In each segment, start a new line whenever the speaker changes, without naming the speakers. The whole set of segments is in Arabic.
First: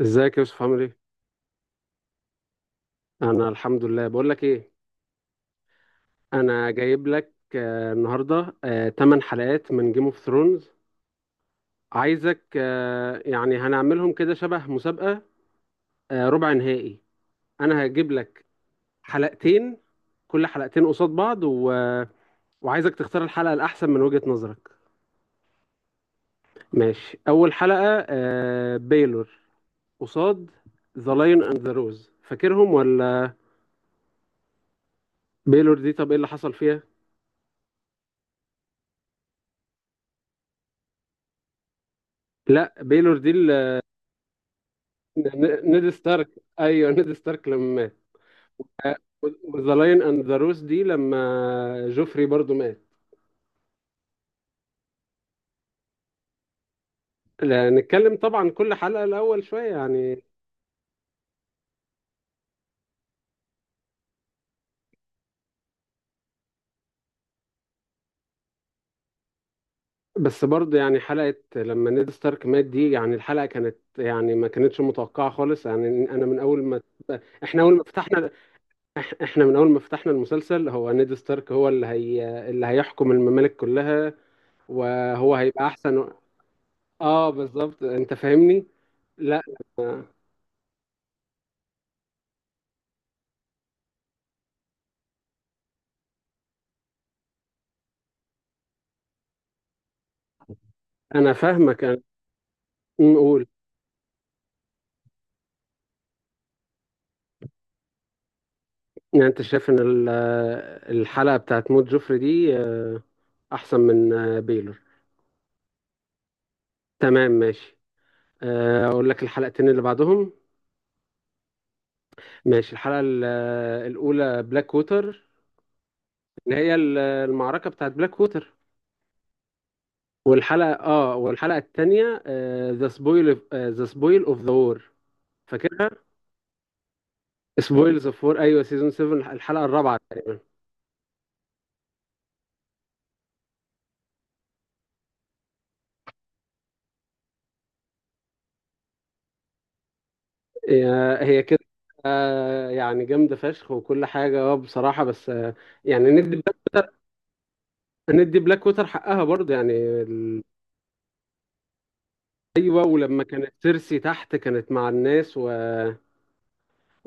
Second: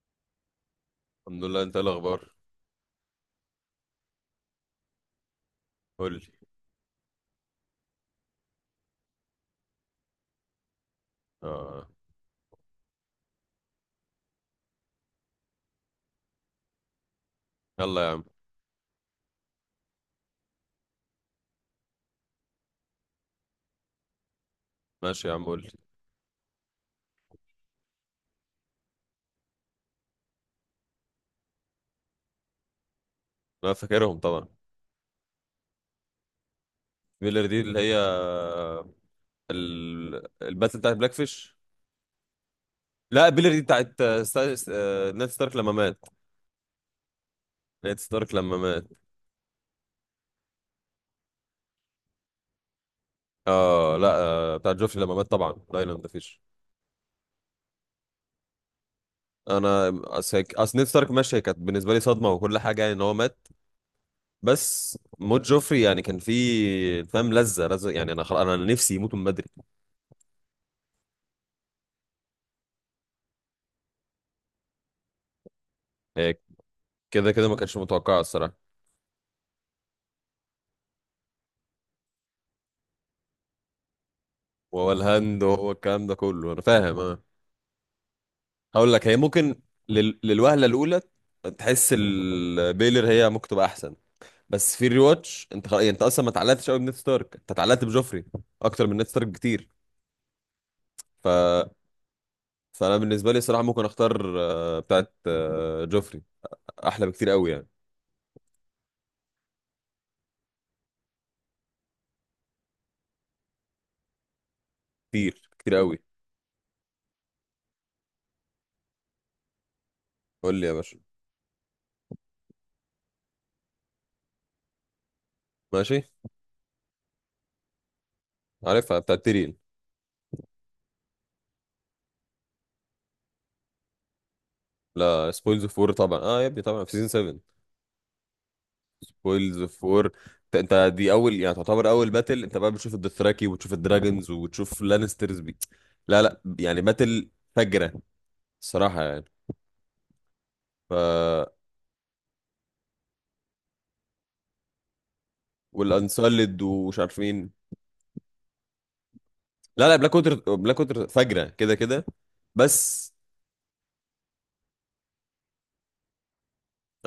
ازيك يا يوسف عامل ايه؟
الحمد لله، انت ايه الاخبار؟
انا الحمد لله بقول لك ايه.
قول لي.
انا جايب لك النهارده 8 حلقات من جيم اوف ثرونز.
اه.
عايزك، يعني هنعملهم كده شبه مسابقة، ربع نهائي. انا
يلا يا
هجيب
عم.
لك حلقتين، كل حلقتين قصاد بعض وعايزك تختار الحلقة الاحسن من وجهة نظرك.
ماشي يا عم، قول لي.
ماشي، اول حلقة بيلور، قصاد ذا لايون اند ذا روز. فاكرهم ولا؟
انا فاكرهم طبعا.
بيلور دي طب ايه اللي حصل فيها؟
بيلر دي اللي هي الباتل بتاعت بلاك فيش.
لا بيلور
لا،
دي.
بيلر دي بتاعت آه، ستا... س- آه، نed ستارك لما
نيد
مات.
ستارك، ايوه نيد ستارك لما مات.
نed ستارك لما مات.
وذا لاين اند ذا روس دي لما جوفري برضو مات.
اه لا، بتاعت جوفري لما مات طبعا، دايلاند فيش.
لا، نتكلم طبعا كل حلقة الأول شوية
انا
يعني.
اصل هيك- أصل نed ستارك. ماشي، هي كانت بالنسبه لي صدمه وكل حاجه، يعني ان هو مات. بس موت جوفري يعني كان فيه فاهم لذه لذه، يعني انا خلاص، انا نفسي يموت من بدري.
بس برضه يعني حلقة لما نيد ستارك مات دي، يعني الحلقة كانت يعني ما كانتش متوقعة خالص. يعني أنا من
هيك.
أول ما
كده كده ما
إحنا أول
كانش
ما
متوقع
فتحنا
الصراحه.
إحنا من أول ما فتحنا المسلسل، هو نيد ستارك هو اللي هيحكم الممالك كلها
وهو
وهو
الهاند
هيبقى
وهو الكلام
أحسن.
ده كله انا فاهم، اه.
آه بالظبط، أنت فاهمني؟
هقول لك هي
لا
ممكن للوهله الاولى تحس البيلر هي ممكن تبقى احسن. بس في الريواتش انت يعني انت اصلا ما اتعلقتش قوي بنيد ستارك، انت اتعلقت بجوفري اكتر من نيد ستارك بكتير. ف
أنا فاهمك أنا.
فانا بالنسبه لي
نقول
الصراحه ممكن اختار بتاعت جوفري، احلى بكتير قوي يعني.
يعني انت شايف ان الحلقة بتاعت موت جوفري دي احسن من بيلور.
كتير كتير قوي.
تمام ماشي، اقول لك الحلقتين اللي بعدهم.
قول لي يا باشا.
ماشي، الحلقة الاولى بلاك ووتر،
ماشي.
اللي هي المعركة بتاعت بلاك ووتر.
عارفها، بتاعت تيرين.
والحلقة التانية، ذا سبويل اوف ذا وور.
لا، سبويلز اوف
فاكرها،
وور طبعا، يا ابني طبعا في سيزون 7.
سبويلز اوف وور، ايوه سيزون 7
ويلز
الحلقة
اوف
الرابعة
وور.
تقريبا.
انت دي اول، يعني تعتبر اول باتل انت بقى بتشوف الدثراكي وبتشوف الدراجونز وبتشوف لانسترز، لا لا، يعني باتل فجرة الصراحة يعني. ف
هي كده، يعني جامدة فشخ وكل حاجة اه بصراحة. بس يعني ندي،
والانسولد ومش عارف مين.
ندي بلاك ووتر حقها برضه يعني.
لا لا، بلاك ووتر
ال...
بلاك ووتر فجرة كده كده.
ايوه
بس.
ولما كانت سيرسي تحت كانت مع الناس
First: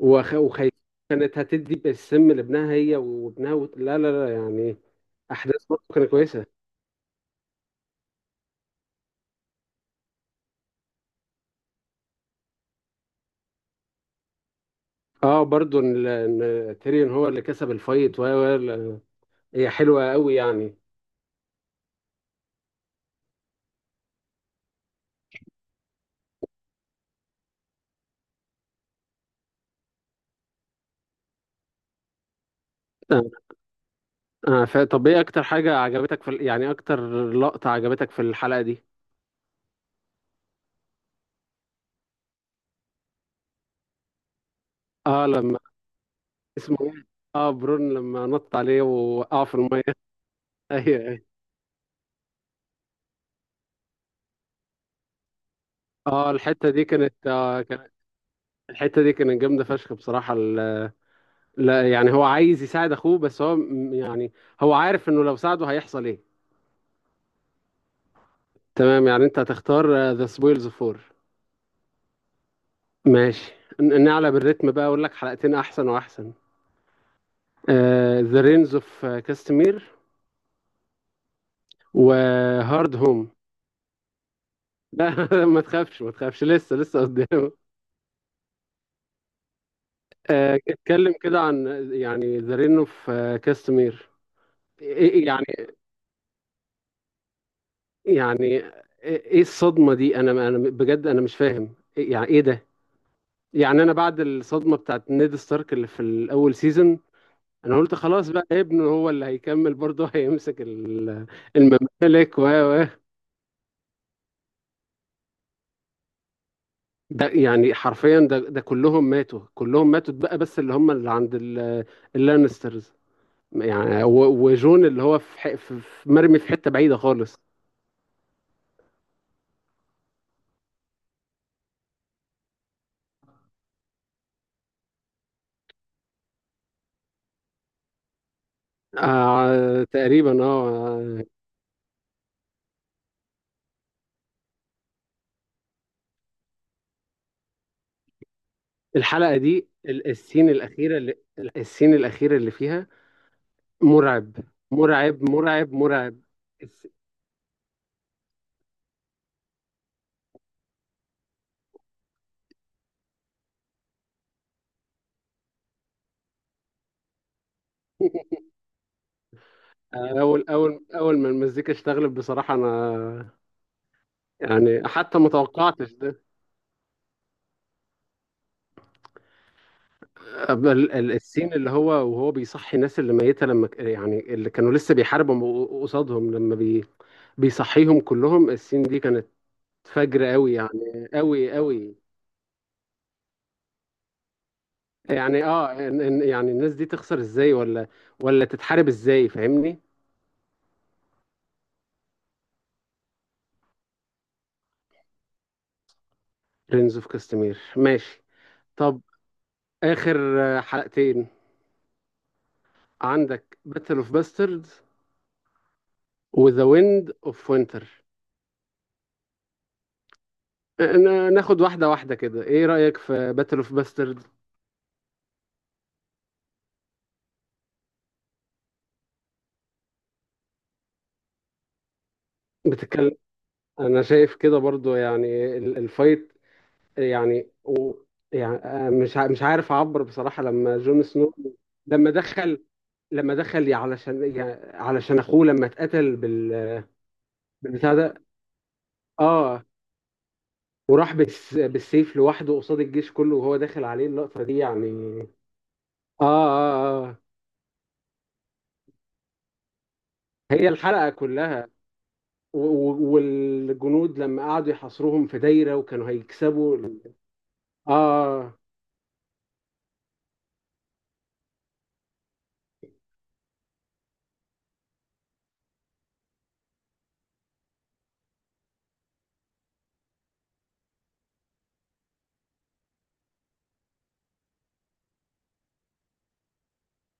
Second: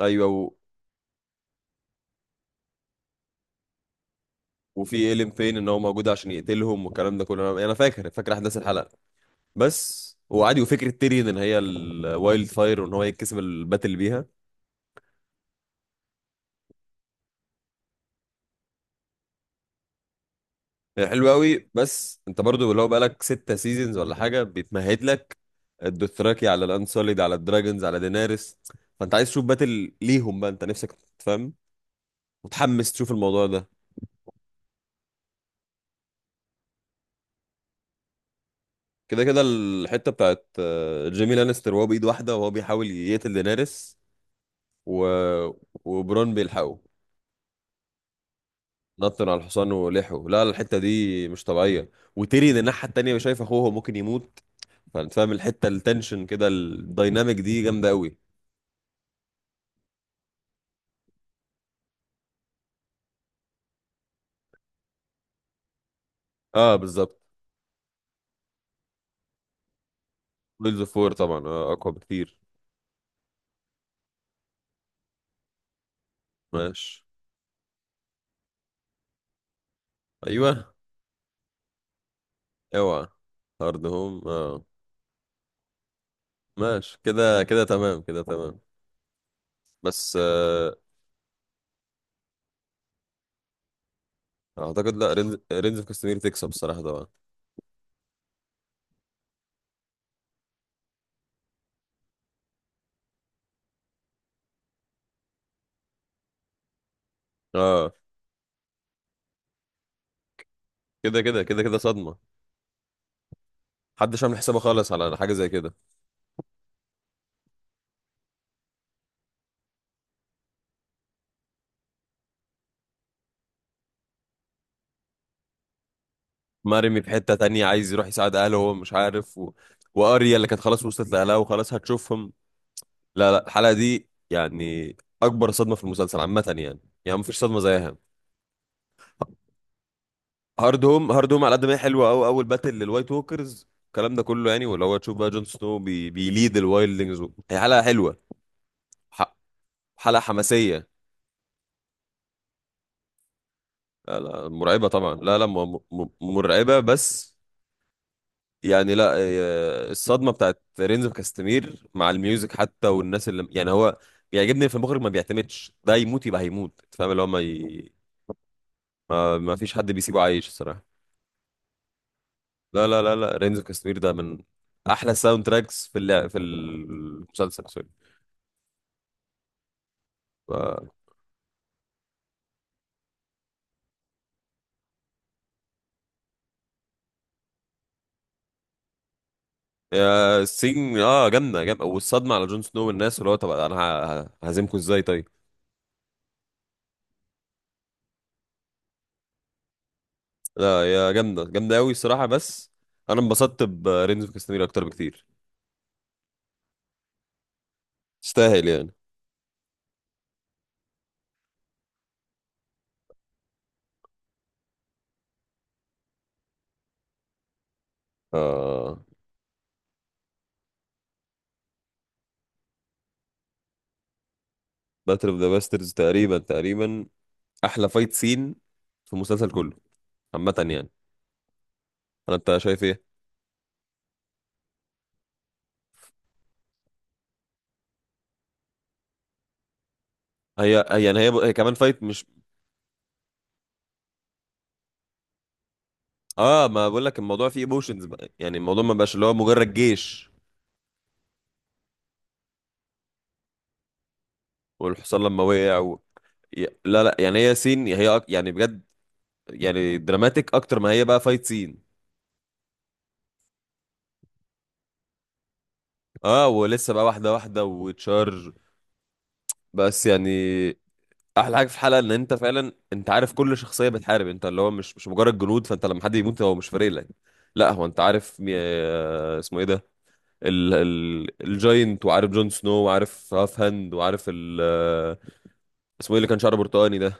ايوه،
وخايفة. كانت هتدي بالسم لابنها هي وابنها لا لا لا يعني.
وفي ايلين فين
احداث
ان هو
برضه
موجود
كانت
عشان
كويسه.
يقتلهم والكلام ده كله، انا فاكر فاكر احداث الحلقة. بس وعادي، وفكرة تيريون ان هي الوايلد فاير وان هو يتكسب الباتل بيها.
اه برضه ان إن تيريون هو اللي كسب الفايت هي حلوه قوي يعني.
هي حلوة قوي، بس انت برضو لو بقالك ستة سيزونز ولا حاجة بيتمهد لك الدوثراكي على الانسوليد على الدراجونز على دينارس، فانت عايز تشوف باتل ليهم بقى. انت نفسك تفهم، متحمس تشوف
آه.
الموضوع ده.
طب ايه اكتر حاجه عجبتك في يعني اكتر لقطه عجبتك في الحلقه دي؟
كده كده الحتة بتاعت جيمي لانستر وهو بإيد واحدة وهو بيحاول يقتل دينارس، و...
اه لما
وبرون
اسمه
بيلحقه.
ايه، اه برون لما نط عليه
نطن على
ووقعه في
الحصان
الميه.
ولحقه. لا، الحتة دي
ايوه.
مش طبيعية، وتيريون الناحية التانية شايف اخوه ممكن يموت، فانت فاهم الحتة، التنشن
اه
كده
الحته دي كانت
الدايناميك دي جامدة قوي.
الحته دي كانت جامده فشخ بصراحه لا يعني هو عايز يساعد اخوه بس هو يعني هو عارف انه لو ساعده هيحصل ايه.
اه، بالظبط.
تمام، يعني انت هتختار ذا سبويلز
ويلز اوف
فور.
وور طبعا، اقوى بكتير.
ماشي، نعلى بالريتم بقى، اقول لك حلقتين احسن واحسن:
ماشي.
ذا رينز اوف كاستمير
ايوه.
وهارد
اوعى.
هوم.
هارد هوم، اه.
لا ما تخافش ما تخافش، لسه
ماشي
لسه
كده
قدامه.
كده، تمام كده تمام. بس
اتكلم كده عن يعني ذا رين اوف كاستمير.
اعتقد لا، رينز اوف كاستمير تكسب الصراحه طبعا.
يعني ايه الصدمة دي؟ انا بجد انا مش فاهم يعني ايه ده. يعني انا بعد الصدمة بتاعت نيد ستارك اللي في الاول سيزون، انا
اه،
قلت خلاص بقى ابنه هو اللي هيكمل برضه هيمسك
كده كده كده كده صدمه.
الممالك و
محدش عامل حسابه خالص على حاجه زي كده.
ده يعني حرفيا ده كلهم ماتوا، كلهم ماتوا بقى بس اللي هم اللي عند اللانسترز. يعني وجون اللي هو في ح- في في- مرمي في حتة بعيدة
مرمي في حته
خالص.
تانية، عايز يروح يساعد اهله وهو مش عارف، واريا اللي كانت خلاص وصلت لاهلها وخلاص هتشوفهم. لا لا، الحلقه دي يعني اكبر صدمه في المسلسل عامه يعني. يعني مفيش صدمه زيها.
آه تقريبا
هارد هوم
اه.
هارد هوم على قد ما هي حلوه قوي، اول باتل للوايت ووكرز الكلام ده كله يعني، واللي هو تشوف بقى جون سنو بيليد الوايلدنجز، هي حلقه حلوه. ح...
الحلقة دي
حلقه
السين
حماسيه.
الأخيرة اللي السين الأخيرة اللي فيها،
لا
مرعب
لا، مرعبه طبعا،
مرعب
لا لا،
مرعب مرعب.
مرعبه
الس-
بس يعني. لا، الصدمه بتاعت رينز كاستمير مع الميوزك حتى، والناس اللي يعني هو بيعجبني في المخرج، ما بيعتمدش ده يموت يبقى هيموت. أنت فاهم، اللي هو ما فيش حد بيسيبه
أول
عايش
أول
الصراحه.
أول ما المزيكا اشتغلت بصراحة
لا لا لا لا،
أنا
رينز كاستمير ده من
يعني
احلى
حتى ما
ساوند تراكس
توقعتش
في
ده.
في المسلسل. ف...
السين اللي هو وهو بيصحي الناس اللي ميتة لما يعني اللي كانوا لسه بيحاربوا قصادهم لما بيصحيهم كلهم، السين دي كانت فجر
يا
قوي
سين،
يعني قوي
جامده جامده،
قوي.
والصدمه على جون سنو والناس، اللي هو طب انا ههزمكم ازاي طيب.
يعني اه يعني الناس دي تخسر ازاي ولا ولا تتحارب ازاي، فاهمني؟
لا، يا جامده جامده قوي الصراحه، بس انا انبسطت برينز اوف كاستمير اكتر بكتير.
برنس اوف كاستمير ماشي.
تستاهل يعني.
طب اخر حلقتين عندك: باتل اوف باستردز وذا ويند اوف وينتر.
آه.
ناخد واحده واحده كده، ايه رايك في باتل اوف باستردز؟
باتل اوف ذا باسترز تقريبا تقريبا احلى فايت سين في المسلسل كله عامه يعني. انت شايف ايه؟
بتتكلم. انا شايف كده برضو يعني الفايت يعني يعني مش عارف اعبر بصراحه لما
هي
جون
هي يعني، هي,
سنو
هي كمان فايت،
لما
مش.
دخل، لما دخل علشان يعني علشان اخوه لما اتقتل
اه، ما بقول لك الموضوع فيه
بالبتاع
ايموشنز
ده،
بقى، يعني الموضوع ما بقاش اللي هو
اه
مجرد جيش.
وراح بالسيف لوحده قصاد الجيش كله وهو داخل عليه، اللقطة دي يعني
والحصان لما وقع،
آه
لا
آه
لا
آه.
يعني، هي سين هي يعني بجد، يعني دراماتيك
هي
اكتر ما هي
الحلقة
بقى فايت
كلها
سين.
والجنود لما قعدوا يحاصروهم في دايرة وكانوا
اه،
هيكسبوا
ولسه بقى واحده واحده وتشارج،
آه
بس يعني احلى حاجه في الحلقه ان انت فعلا انت عارف كل شخصيه بتحارب، انت اللي هو مش مجرد جنود، فانت لما حد يموت هو مش فارق لك. لا، هو انت عارف مي... آه، اسمه ايه ده، الجاينت، وعارف جون سنو، وعارف هاف هاند، وعارف ال... آه، اسمه ايه اللي كان شعره برتقاني ده.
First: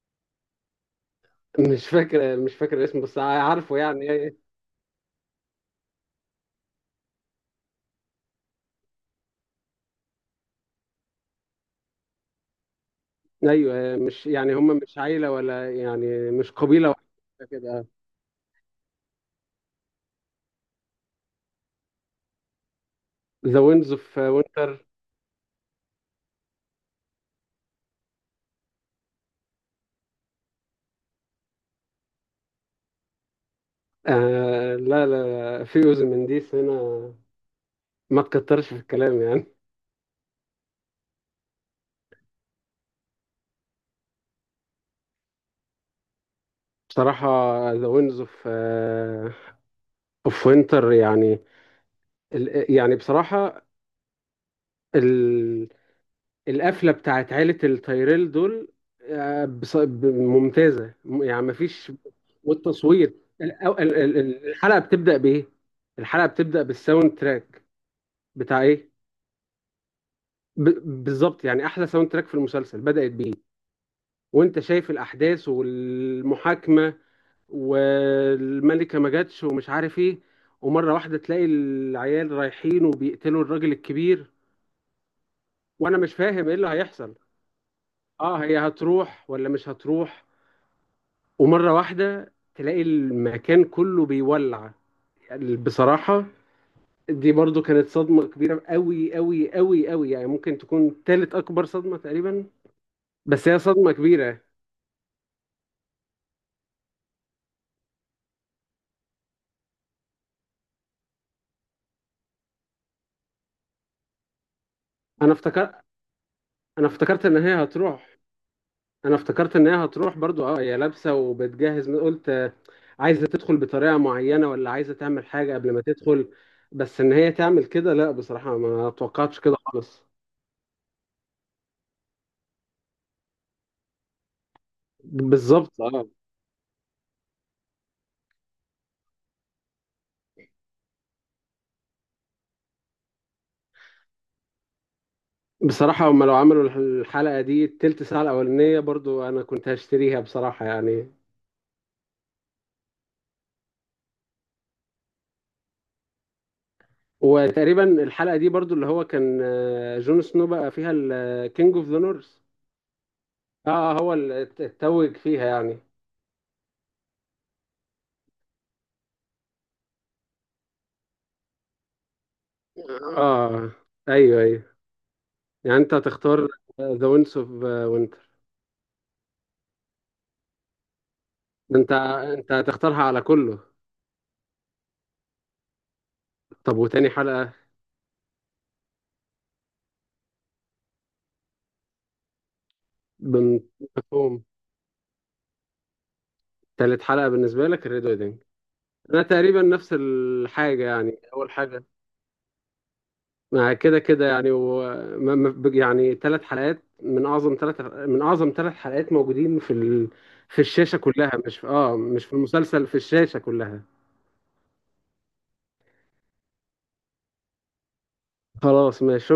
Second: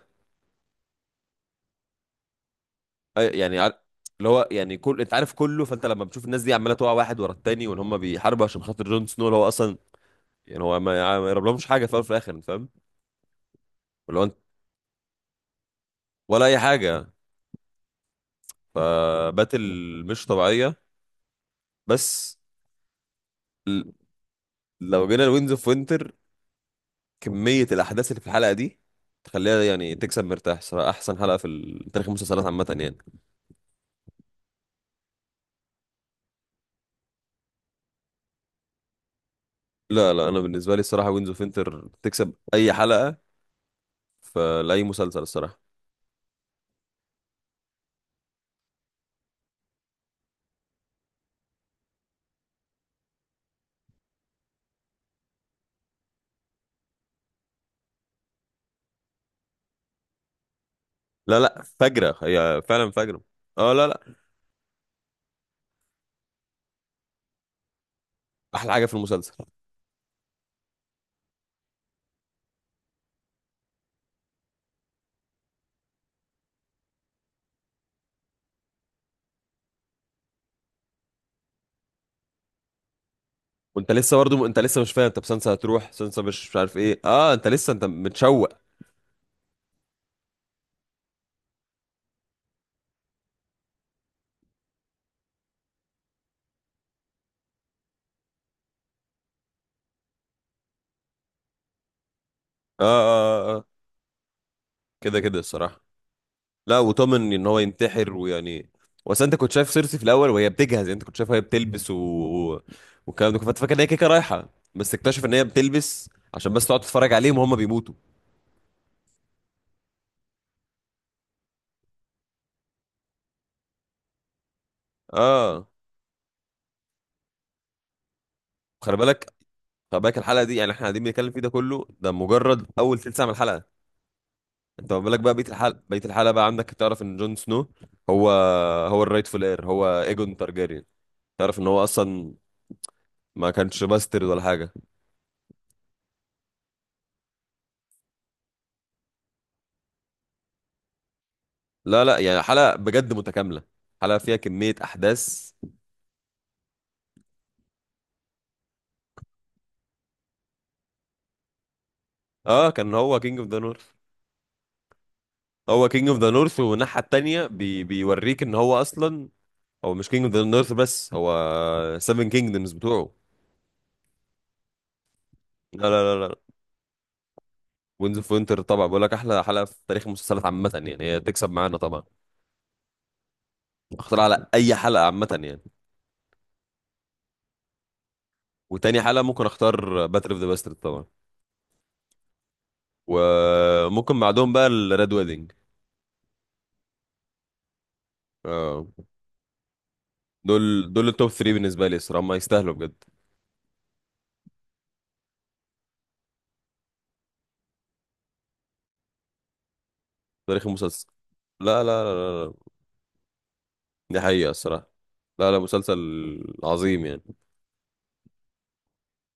آه. مش فاكر مش فاكر اسمه بس
يعني عارف،
عارفه
اللي
يعني.
هو يعني كل انت عارف كله، فانت لما بتشوف الناس دي عماله تقع واحد ورا التاني وان هم بيحاربوا عشان خاطر جون سنو، اللي هو اصلا يعني هو ما يقربلهمش حاجه في الاول وفي الاخر، انت فاهم؟
أيوه
ولا
مش
انت،
يعني هم مش عيلة ولا يعني
ولا
مش
اي
قبيلة
حاجه.
واحدة كده.
فباتل مش طبيعيه، بس.
ذا
ل-
ويندز اوف وينتر،
لو جينا لوينز اوف وينتر، كميه الاحداث اللي في الحلقه دي تخليها يعني تكسب مرتاح صراحه، احسن حلقه في تاريخ المسلسلات عامه يعني.
آه لا لا، في أذن من ديس هنا، ما تكترش في الكلام يعني.
لا لا، انا بالنسبه لي الصراحه وينز اوف وينتر تكسب اي حلقه في لاي مسلسل الصراحه.
بصراحة ذا ويندز اوف وينتر يعني يعني بصراحة ال... القفلة بتاعت عيلة التايريل دول، ممتازة،
لا
يعني
لا،
مفيش.
فجره هي فعلا
والتصوير،
فجره.
ال... أو-
اه، لا
ال...
لا،
ال- ال- الحلقة بتبدأ بإيه؟ الحلقة بتبدأ بالساوند تراك بتاع
احلى حاجه
إيه؟
في المسلسل.
ب... بالظبط يعني أحلى ساوند تراك في المسلسل، بدأت بإيه؟ وأنت شايف الأحداث والمحاكمة والملكة ما جاتش ومش عارف إيه، ومرة واحدة تلاقي العيال رايحين وبيقتلوا الراجل
وانت لسه
الكبير،
برضه، انت لسه مش فاهم، طب سانسا هتروح
وانا مش
سانسا مش
فاهم ايه
مش
اللي
عارف ايه،
هيحصل،
اه انت لسه انت
اه
متشوق.
هي هتروح ولا مش هتروح، ومره واحده تلاقي المكان كله بيولع. يعني بصراحه دي برضو كانت صدمه كبيره قوي قوي قوي قوي، يعني ممكن تكون تالت اكبر صدمه تقريبا.
اه
بس
اه
هي
اه،
صدمه كبيره.
كده كده الصراحه. لا، وطمن ان هو ينتحر، ويعني، بس انت كنت شايف سيرسي في الاول وهي بتجهز، يعني انت كنت شايف وهي بتلبس، و- والكلام ده كنت فاكر ان هي كيكه رايحه، بس اكتشف
انا
ان هي
افتكر،
بتلبس عشان بس تقعد
انا
تتفرج
افتكرت ان
عليهم وهم
هي
بيموتوا.
هتروح، انا افتكرت ان هي هتروح برضو. اه هي لابسه وبتجهز، من قلت عايزه تدخل بطريقه معينه ولا عايزه تعمل حاجه
اه،
قبل ما تدخل. بس ان هي تعمل كده لا بصراحه ما
خلي بالك،
توقعتش كده
خلي
خالص.
بالك الحلقه دي يعني، احنا قاعدين بنتكلم فيه ده كله ده مجرد اول ثلث ساعه من الحلقه، انت ما بالك بقى بقيه
بالظبط
الحلقه بقيه
اه.
الحلقه بقى عندك، تعرف ان جون سنو هو هو الرايتفul اير، هو ايجون تارجيريان، تعرف ان هو اصلا ما كانش باسترد ولا حاجه.
بصراحة هم لو عملوا الحلقة دي التلت ساعة الأولانية برضو أنا كنت هشتريها بصراحة يعني.
لا لا، يعني حلقة بجد متكاملة، حلقة فيها كمية أحداث.
وتقريبا الحلقة دي برضو اللي هو كان جون سنو بقى فيها الكينج اوف ذا نورث.
اه، كان هو كينج اوف ذا
اه
نورث.
هو اللي اتوج فيها يعني.
هو كينج اوف ذا نورث، والناحية التانية بيوريك ان هو اصلا هو مش كينج اوف ذا نورث، بس هو سيفن كينجدمز بتوعه.
اه ايوه ايوه. يعني
لا
انت
لا لا
هتختار
لا،
ذا وينس اوف
وينز
وينتر.
اوف وينتر طبعا، بقول لك احلى حلقة في تاريخ المسلسلات عامة يعني، هي تكسب معانا
انت
طبعا.
انت هتختارها على كله؟
اختار على اي حلقة عامة يعني.
طب وتاني حلقة؟
وتاني حلقة ممكن اختار باتل اوف ذا باسترد طبعا، وممكن
بنفهم.
بعدهم بقى الريد ويدنج.
تالت حلقة بالنسبة لك الريد ويدنج.
اه،
انا تقريبا نفس الحاجة
دول
يعني
التوب
اول
3
حاجة،
بالنسبة لي الصراحة، هم يستاهلوا بجد.
مع كده كده يعني و... ما- ما- ب- يعني 3 حلقات من اعظم من اعظم 3 حلقات موجودين في
تاريخ
الشاشة
المسلسل.
كلها،
لا لا لا
مش في
لا لا.
المسلسل، في الشاشة كلها.
دي حقيقة الصراحة. لا لا، مسلسل عظيم يعني.
خلاص ماشي.